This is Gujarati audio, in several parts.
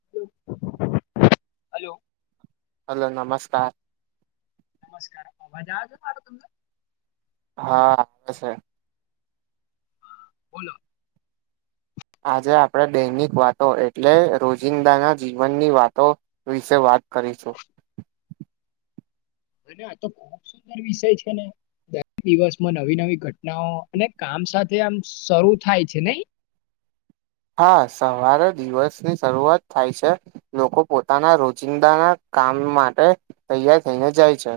હલો હલો નમસ્કાર. નમસ્કાર અવાજજો મારો તમને? હા સે. હ બોલો. આજે આપણેે દૈનિક વાતો એટલે રોજિંદા ના જીવનની વાતો વિશે વા વા કરીશું. અને આ તો ખુબ સુંદર વિષય છે ને દરેક દિવસમાં નવી નવી ઘટનાઓ અને કામ આમ સાથે આમ શરૂ થાય છે. નહી હા સવારે દિવસની શરૂઆત થાય છે. લોકો પોતાના રોજિંદાના કામ માટે તૈયાર થઈને જાય છે.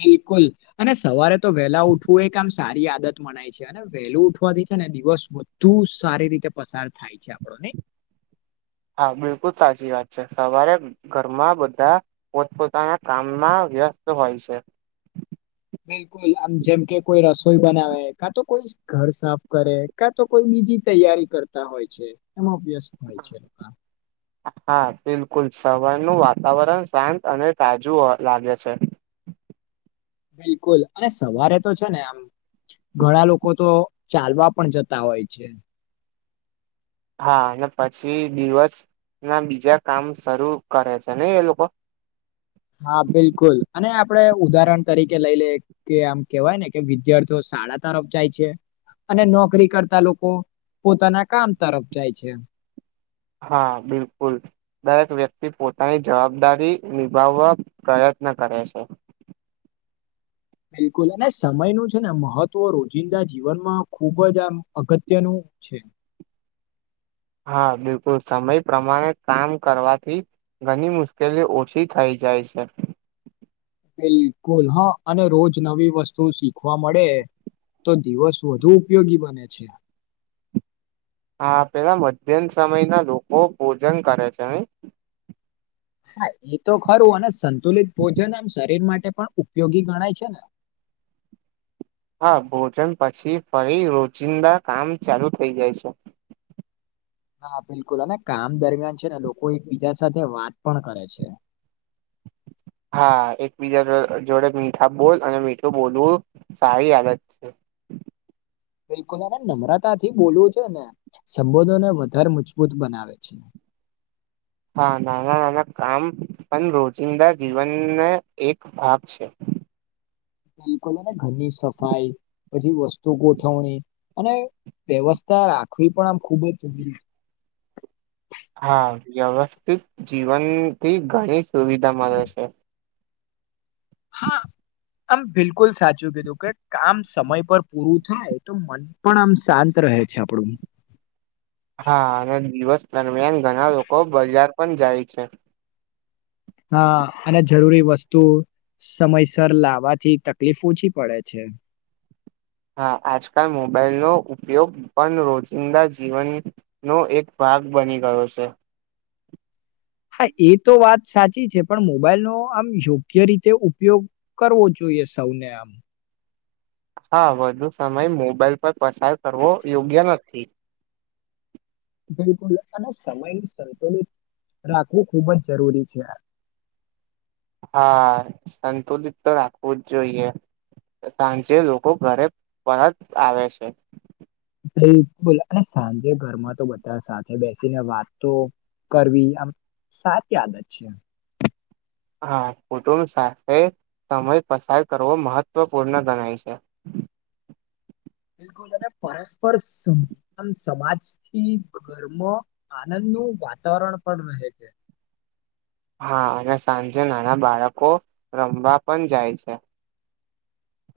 બિલકુલ અને સવારે તો વહેલા ઉઠવું એક આમ સારી આદત મનાય છે અને વહેલું ઉઠવાથી છે. ને દિવસ બુ સારી રીતે પસાર થાય છે આપણો ને [inaudible] હા બિલકુલ સાચી વાત છે સવારે ઘરમાં બધા પોતપોતાના કામમાં વ્યસ્ત હોય છે. બિલકુલ આમ જેમ કે કોઈ રસોઈ બનાવે કા તો કોઈ ઘર સાફ કરે કા તો કોઈ બીજી તૈયારી કરતા હોય છે એમાં વ્યસ્ત હોય છે. [inaudible] હા બિલકુલ સવારનું વાતાવરણ શાંત અને તાજું લાગે છે. હમ બિલકુલ અને સવારે તો છે ને આમ ઘણા લોકો તો ચાલવા પણ જતા હોય છે હા અને પછી દિવસ ના બીજા કામ શરૂ કરે છે ને એ લોકો હા બિલકુલ અને આપડ ઉદાહરણ તરીકે લઈ લઈએ કે આમ કેવાય ને કે વિદ્યાર્થીઓ સાડા તરફ જાય છે અને નોકરી કરતા લોકો પોતાના કામ તરફ જાય છે હા બિલકુલ દરેક વ્યક્તિ પોતાની જવાબદારી નિભાવવા પ્રયત્ રયત્ન કરે છે બિલકુલ અને સમય ન છે ને મહત્વ રોજિંદા જીવનમાં ખુબ જ આમ અગત્યનું છે. હા બિલકુલ સમય પ્રમાણે કામ કરવાથી ઘણી મુશ્કેલી ઓછી થઈ જાય છે. બિલકુલ હા અને રોજ નવી વસ્તુ શીખવા મળે તો દિવસ વધુ ઉપયોગી બને છે. [inaudible] હા પેલા મધ્યમ સમય ના લોકો ભોજન કરે છે નઈ હા એ તો ખરું અને સંતુલિત ભોજન આમ શરીર માટે પણ ઉપયોગી ગણાય છે ને. [inaudible] હા ભોજન પછી ફરી રોજિંદા કામ ચાલુ થઈ જાય છે. હા બિલકુલ અને કામ દરમિયાન છે ને લોકો એકબીજા સાથે વાત પણ કરે છે. [inaudible] હા એકબીજા જો જોડે મીઠા બોલ અને મીઠું બોલવું સારી આદત છે. [inaudible] બિલકુલ નમ્રતા થી બોલવું છે ને સંબોધોને વધારે મજબૂત બનાવે છે. [inaudible] હા નાના નાના કામ પણ રોજિંદા જીવનને એક ભાગ છે. [inaudible] બિલકુલ અને ઘરની સફાઈ પછી વસ્તુ ગોઠવણી અને વ્યવસ્થા રાખવી પણ આમ ખુબ જ [inaudible] હા વ્યવસ્થિત જીવનથી ઘણી સુવિધા મલે છે. હા. આમ બિલકુલ સાચું કીધું કે કામ સમય પર પૂરું થાય તો મન પણ આમ શાંત રહે છે આપડું. [inaudible] હા અને દિવસ દરમિયાન ઘણા લોકો બજાર પણ જાય છે. હા અને જરૂરી વસ્તુ સમયસર લાવવાથી તકલીફ ઓછી પડે છે. [inaudible] હા આજકાલ મોબાઈલનો ઉપયોગ પણ રોજિંદા જીવનનો એક ભા ગ બની ગયો છે. હા એ તો વાત સાચી છે પણ મોબાઈલનો આમ યોગ્ય રીતે ઉપયોગ કરવો જોઈએ સૌને આમ. હા વધુ સમય મોબાઈલ પર પસાર કરવો યોગ્ય નથી. બિલકુલ અને સમય સંતુલિત રાખવું ખૂબ જ જરૂરી છે. હા સંતુલિત તો રાખવું જ જોઈએ. સાંજે લોકો ઘરે પરત આવે છે. બિલકુલ અને સાંજે ઘરમાં તો બધા સાથે બેસીને વાત તો કરવી આમ સાચી આદત છે. હા કુટુંબ સાથે સમય પસાર કરવો મહત્વપૂર્ણ ગણાય છે. બિલકુલ અને પરસ્પર સમ સમાજથી ગર્મ આનંદ નું વાતાવરણ પણ રહે છે. હા અને સાંજે નાના બાળકો રમવા પણ જાય છે.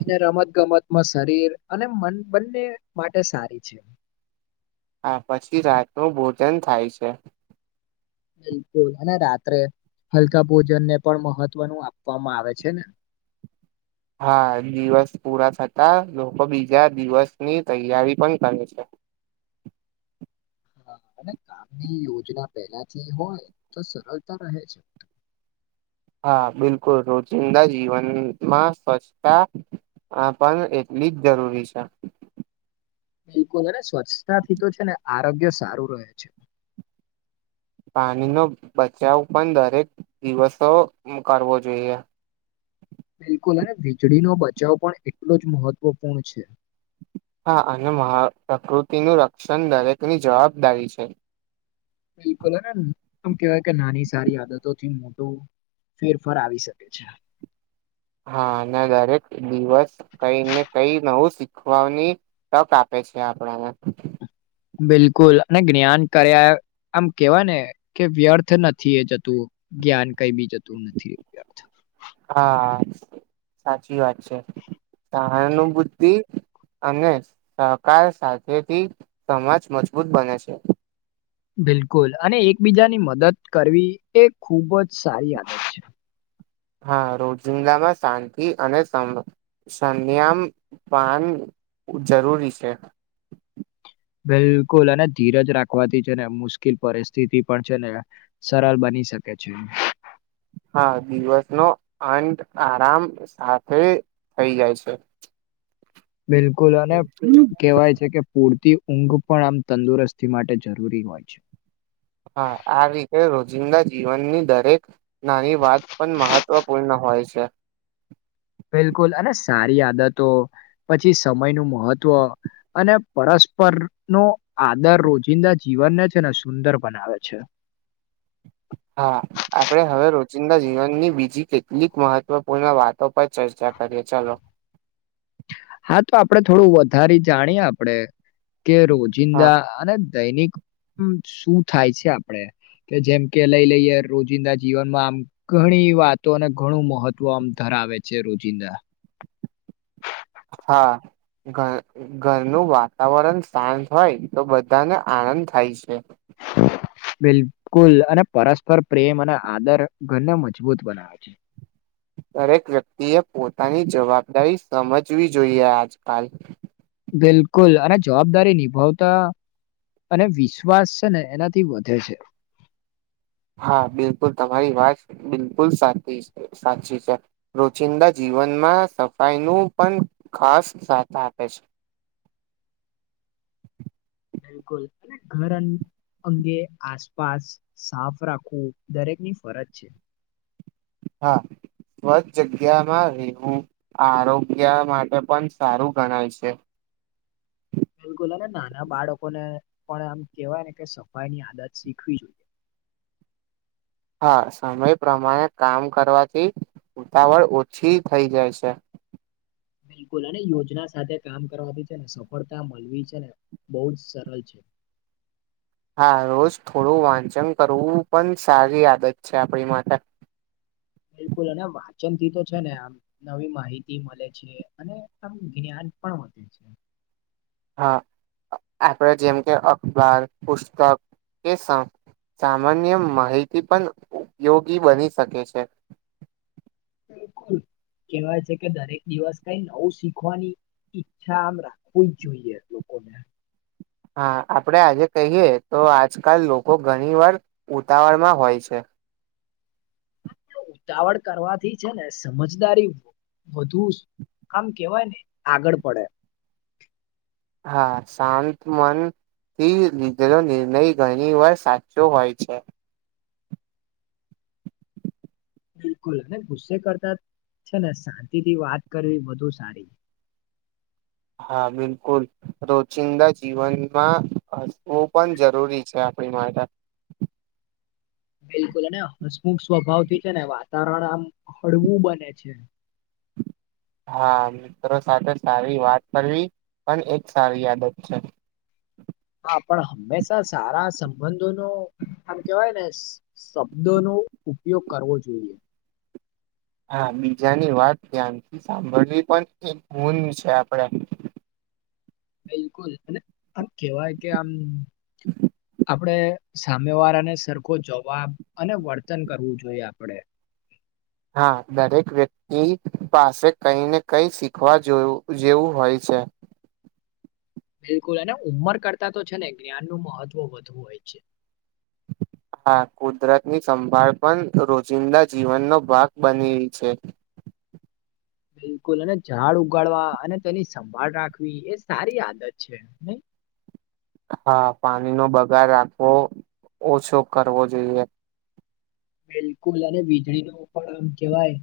અને રમત ગમતમાં શરીર અને મન બંને માટે સારી છે. હા પછી રાત નું ભોજન થાય છે. બિલકુલ અને રાત્રે હલકા ભોજનને પણ મહત્વનું આપવામાં આવે છે ને. [inaudible] હા દિવસ પૂરા થતા લોકો બીજા દિવસની તૈયારી પણ કરે છે. [unintelligible] હા અને કામની યોજના પહેલાથી હોય તો સરળતા રહે છે. હા બિલકુલ રોજિંદા ની જીવનમાં સ્વચ્છતા આ પણ એટલી જ જરૂરી છે. બિલકુલ અને સ્વચ્છતાથી તો છે ને આરોગ્ય સારું રહે છે. પાણીનો બચાવ પણ દરેક દિવસો મુ કરવો જોઈએ. [unintelligible] બિલકુલ અને વીજળીનો બચાવ પણ એટલો જ મહત્વપૂર્ણ છે. હા અને મહ પ્રકૃતિનું રક્ષણ દરેકની જવાબદારી છે. બિલકુલ અને હ આમ કેવાય કે નાની સારી આદતોથી મોટું ફેરફાર આવી શકે છે. હા અને દરેક દિવસ કઈને કઈ નવું શીખવાની તક આપે શે આપણાને બિલકુલ અને જ્ઞાન કર્યા આમ કેવાય ને કે વ્યર્થ નથી એ જતું જ્ઞાન કઈ બી જતું નથી વ્યર્થ હા સાચી વાત છે. સહાનુભૂતિ અને સહકાર સાથેથી સમાજ મજબૂત બને છે. બિલકુલ અને એકબીજાની મદદ કરવી એ ખૂબ જ સારી આદત છે. હા રોજિંદામાં શાંતિ અને સમ સંન્યામ પાન જરૂરી છે. બિલકુલ અને ધીરજ રાખવાથી છે ને મુશ્કેલ પરિસ્થિતિ પણ છે ને સરળ બની શકે છે એમ હા દિવસ નો અંત આરામ સાથે થઈ જાય છે. બિલકુલ અને કેહેવાય છે કે પૂરતી ઊંઘ પણ આમ તંદુરસ્તી માટે જરૂરી હોય છે. હા આ રીતે રોજિંદા જીવનની દરેક નાની વાત પણ મહત્વપૂર્ણ હો હોય છે. બિલકુલ અને સારી આદતો પછી સમય નું મહત્વ અને પરસ્પર નો આદર રોજિંદા જીવનને છે ને સુંદર બનાવે છે. [inaudible] હા આપડે હવે રોજિંદા જીવનની બીજી કેટલીક મહત્વપૂર્ણ વાત તો પચાસ હજાર કરીએ ચલો હા તો આપડે થોડું વધારે જાણીએ આપડે કે હા રોજિંદા અને દૈનિક શું થાય છે આપડે કે જેમ કે લઈ લઈએ રોજિંદા જીવનમાં આમ ઘણી વાતોને ઘણું મહત્વ આમ ધાર આવે છે રોજિંદા હા. ઘ ઘરનું વાતાવરણ શાંત હોય તો બધાને આનંદ થાય છે. બિલકુલ અને પરસ્પર પ્રેમ અને આદર ઘરને મજબૂત બનાવે છે. [inaudible] દરેક વ્યક્તિએ પોતાની જવાબદારી સમજવી જોઈએ આજકાલ બિલકુલ અને જવાબદારી નિભાવતા અને વિશ્વાસ છે ને એનાથી વધે છે. હા બિલકુલ તમારી વાત બિલકુલ સાચી શે સાચી છે. રોચિંદા જીવ જીવનમાં સફાઈનું પણ ખાસ સાથ આપે છે [inaudible] બિલકુલ અને ઘર અંગે આસપાસ સાફ રાખવું દરેકની ફરજ છે. હા. સ્વચ્છ જગ્યામાં રેવું આરોગ્ય માટે પણ સારું ગણાય છે. [inaudible] બિલકુલ અને નાના બાળકોને પણ આમ કેહેવાય ને કે સફાઈ ની આદત શીખવી જોઈએ. [unintelligible] હા સમય પ્રમાણે કામ કરવાથી ઉતાવળ ઓછી થઈ જાય છે. [unintelligible] બિલકુલ અને યોજના સાથે કામ કરવા બી છે ને સફળતા મળવી છે ને બહુ જ સરળ છે. [inaudible] હા રોજ થોડું વાંચન કરવું પણ સારી આદત છે આપણી માટે. [inaudible] બિલકુલ અને વાંચન થી તો છે ને આમ નવી માહિતી મળે છે અને આમ જ્ઞાન પણ મળે. હા. આપડ જેમ કે અખબાર પુસ્તક કે સં સામાન્ય માહિતી પણ ઉપયોગી બની શકે છે. બિલકુલ કેવાય છે કે દરેક દિવસ કઈ નવું શીખવાની ઈચ્છા આમ [inaudible] જ જોઈએ લોકો. [inaudible] હા આપડે આજે કહીયએ તો આજકાલ લોકો ઘણી વાર ઉતાવળ માં હોય છે. [inaudible] [inaudible] ઉતાવળ કરવાથી છે ને સમજદારી વધુ આમ કેવાય ને આગળ પડે. હા શાંત મન થી લીધેલો નિર્ણય ઘણી વાર સાચો હોય છે. બિલકુલ અને ગુસ્સે કરતા છે ને શાંતિ થી વાત કરવી વધુ સારી. [inaudible] હા બિલકુલ રોજિંદા જીવનમાં હસવું પણ જરૂરી છે. [unintelligible] બિલકુલ અને હસમુખ સ્વભાવ થી છે ને વાતાવરણ આમ હળવું બને છે. [inaudible] હા મિત્રો સાથે સારી વાત કરવી પણ એક સારી આદત છે. [unintelligible] હા પણ હંમેશા સારા સંબંધો ન આમ કેવાય ને શબ્દો નો ઉપયોગ કરવો જોઈએ. હા બીજાની વાત ધ્યાનથી સાંભળવી પણ એક [inaudible] છે આપણેે. [unintelligible] બિલકુલ અને આમ કેવાય કે આમ [unintelligible] આપણે સામે વાર અને સરખો જવાબ અને વર્તન કરવું જોઈએ આપડે. હા દરેક વ્યક્તિ પાસે કઈ ને કઈ શીખવા જોવું જેવું હોય છે. છે. બિલકુલ અને ઉંમર કરતા તો છે ને જ્ઞાન નું મહત્વ વધુ હોય છે. હા કુદરતની સંભાળ પણ રોજિંદા જીવનનો ભાગ બની રહી છે. બિલકુલ અને ઝાડ ઉગાડવા અને તેની સંભાળ રાખવી એ સારી આદત છે નઈ? હા પાણીનો બગાર રાવો ઓછો કરવો જોઈએ. બિલકુલ અને વીજળી ન પણ આમ કેવાય.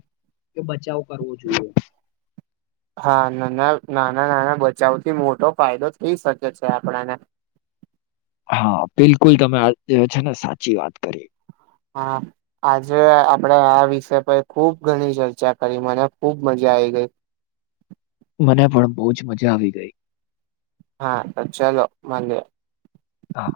કે બચાવ કરવો જોઈએ. હા નાના નાના નાના બચાવ થી મોટો ફાયદો થઈ શકે છે આપણાને. [inaudible] હા બિલકુલ તમે આ જે છે ને સાચી વાત કરી. હા આજે આપડે આ વિષય પર ખુબ ઘણી ચર્ચા કરી મને ખુબ મજા આઈ ગઈ. મને પણ બહુ જ મજા આવી ગઈ. હા તો ચાલો મલીએ. હા.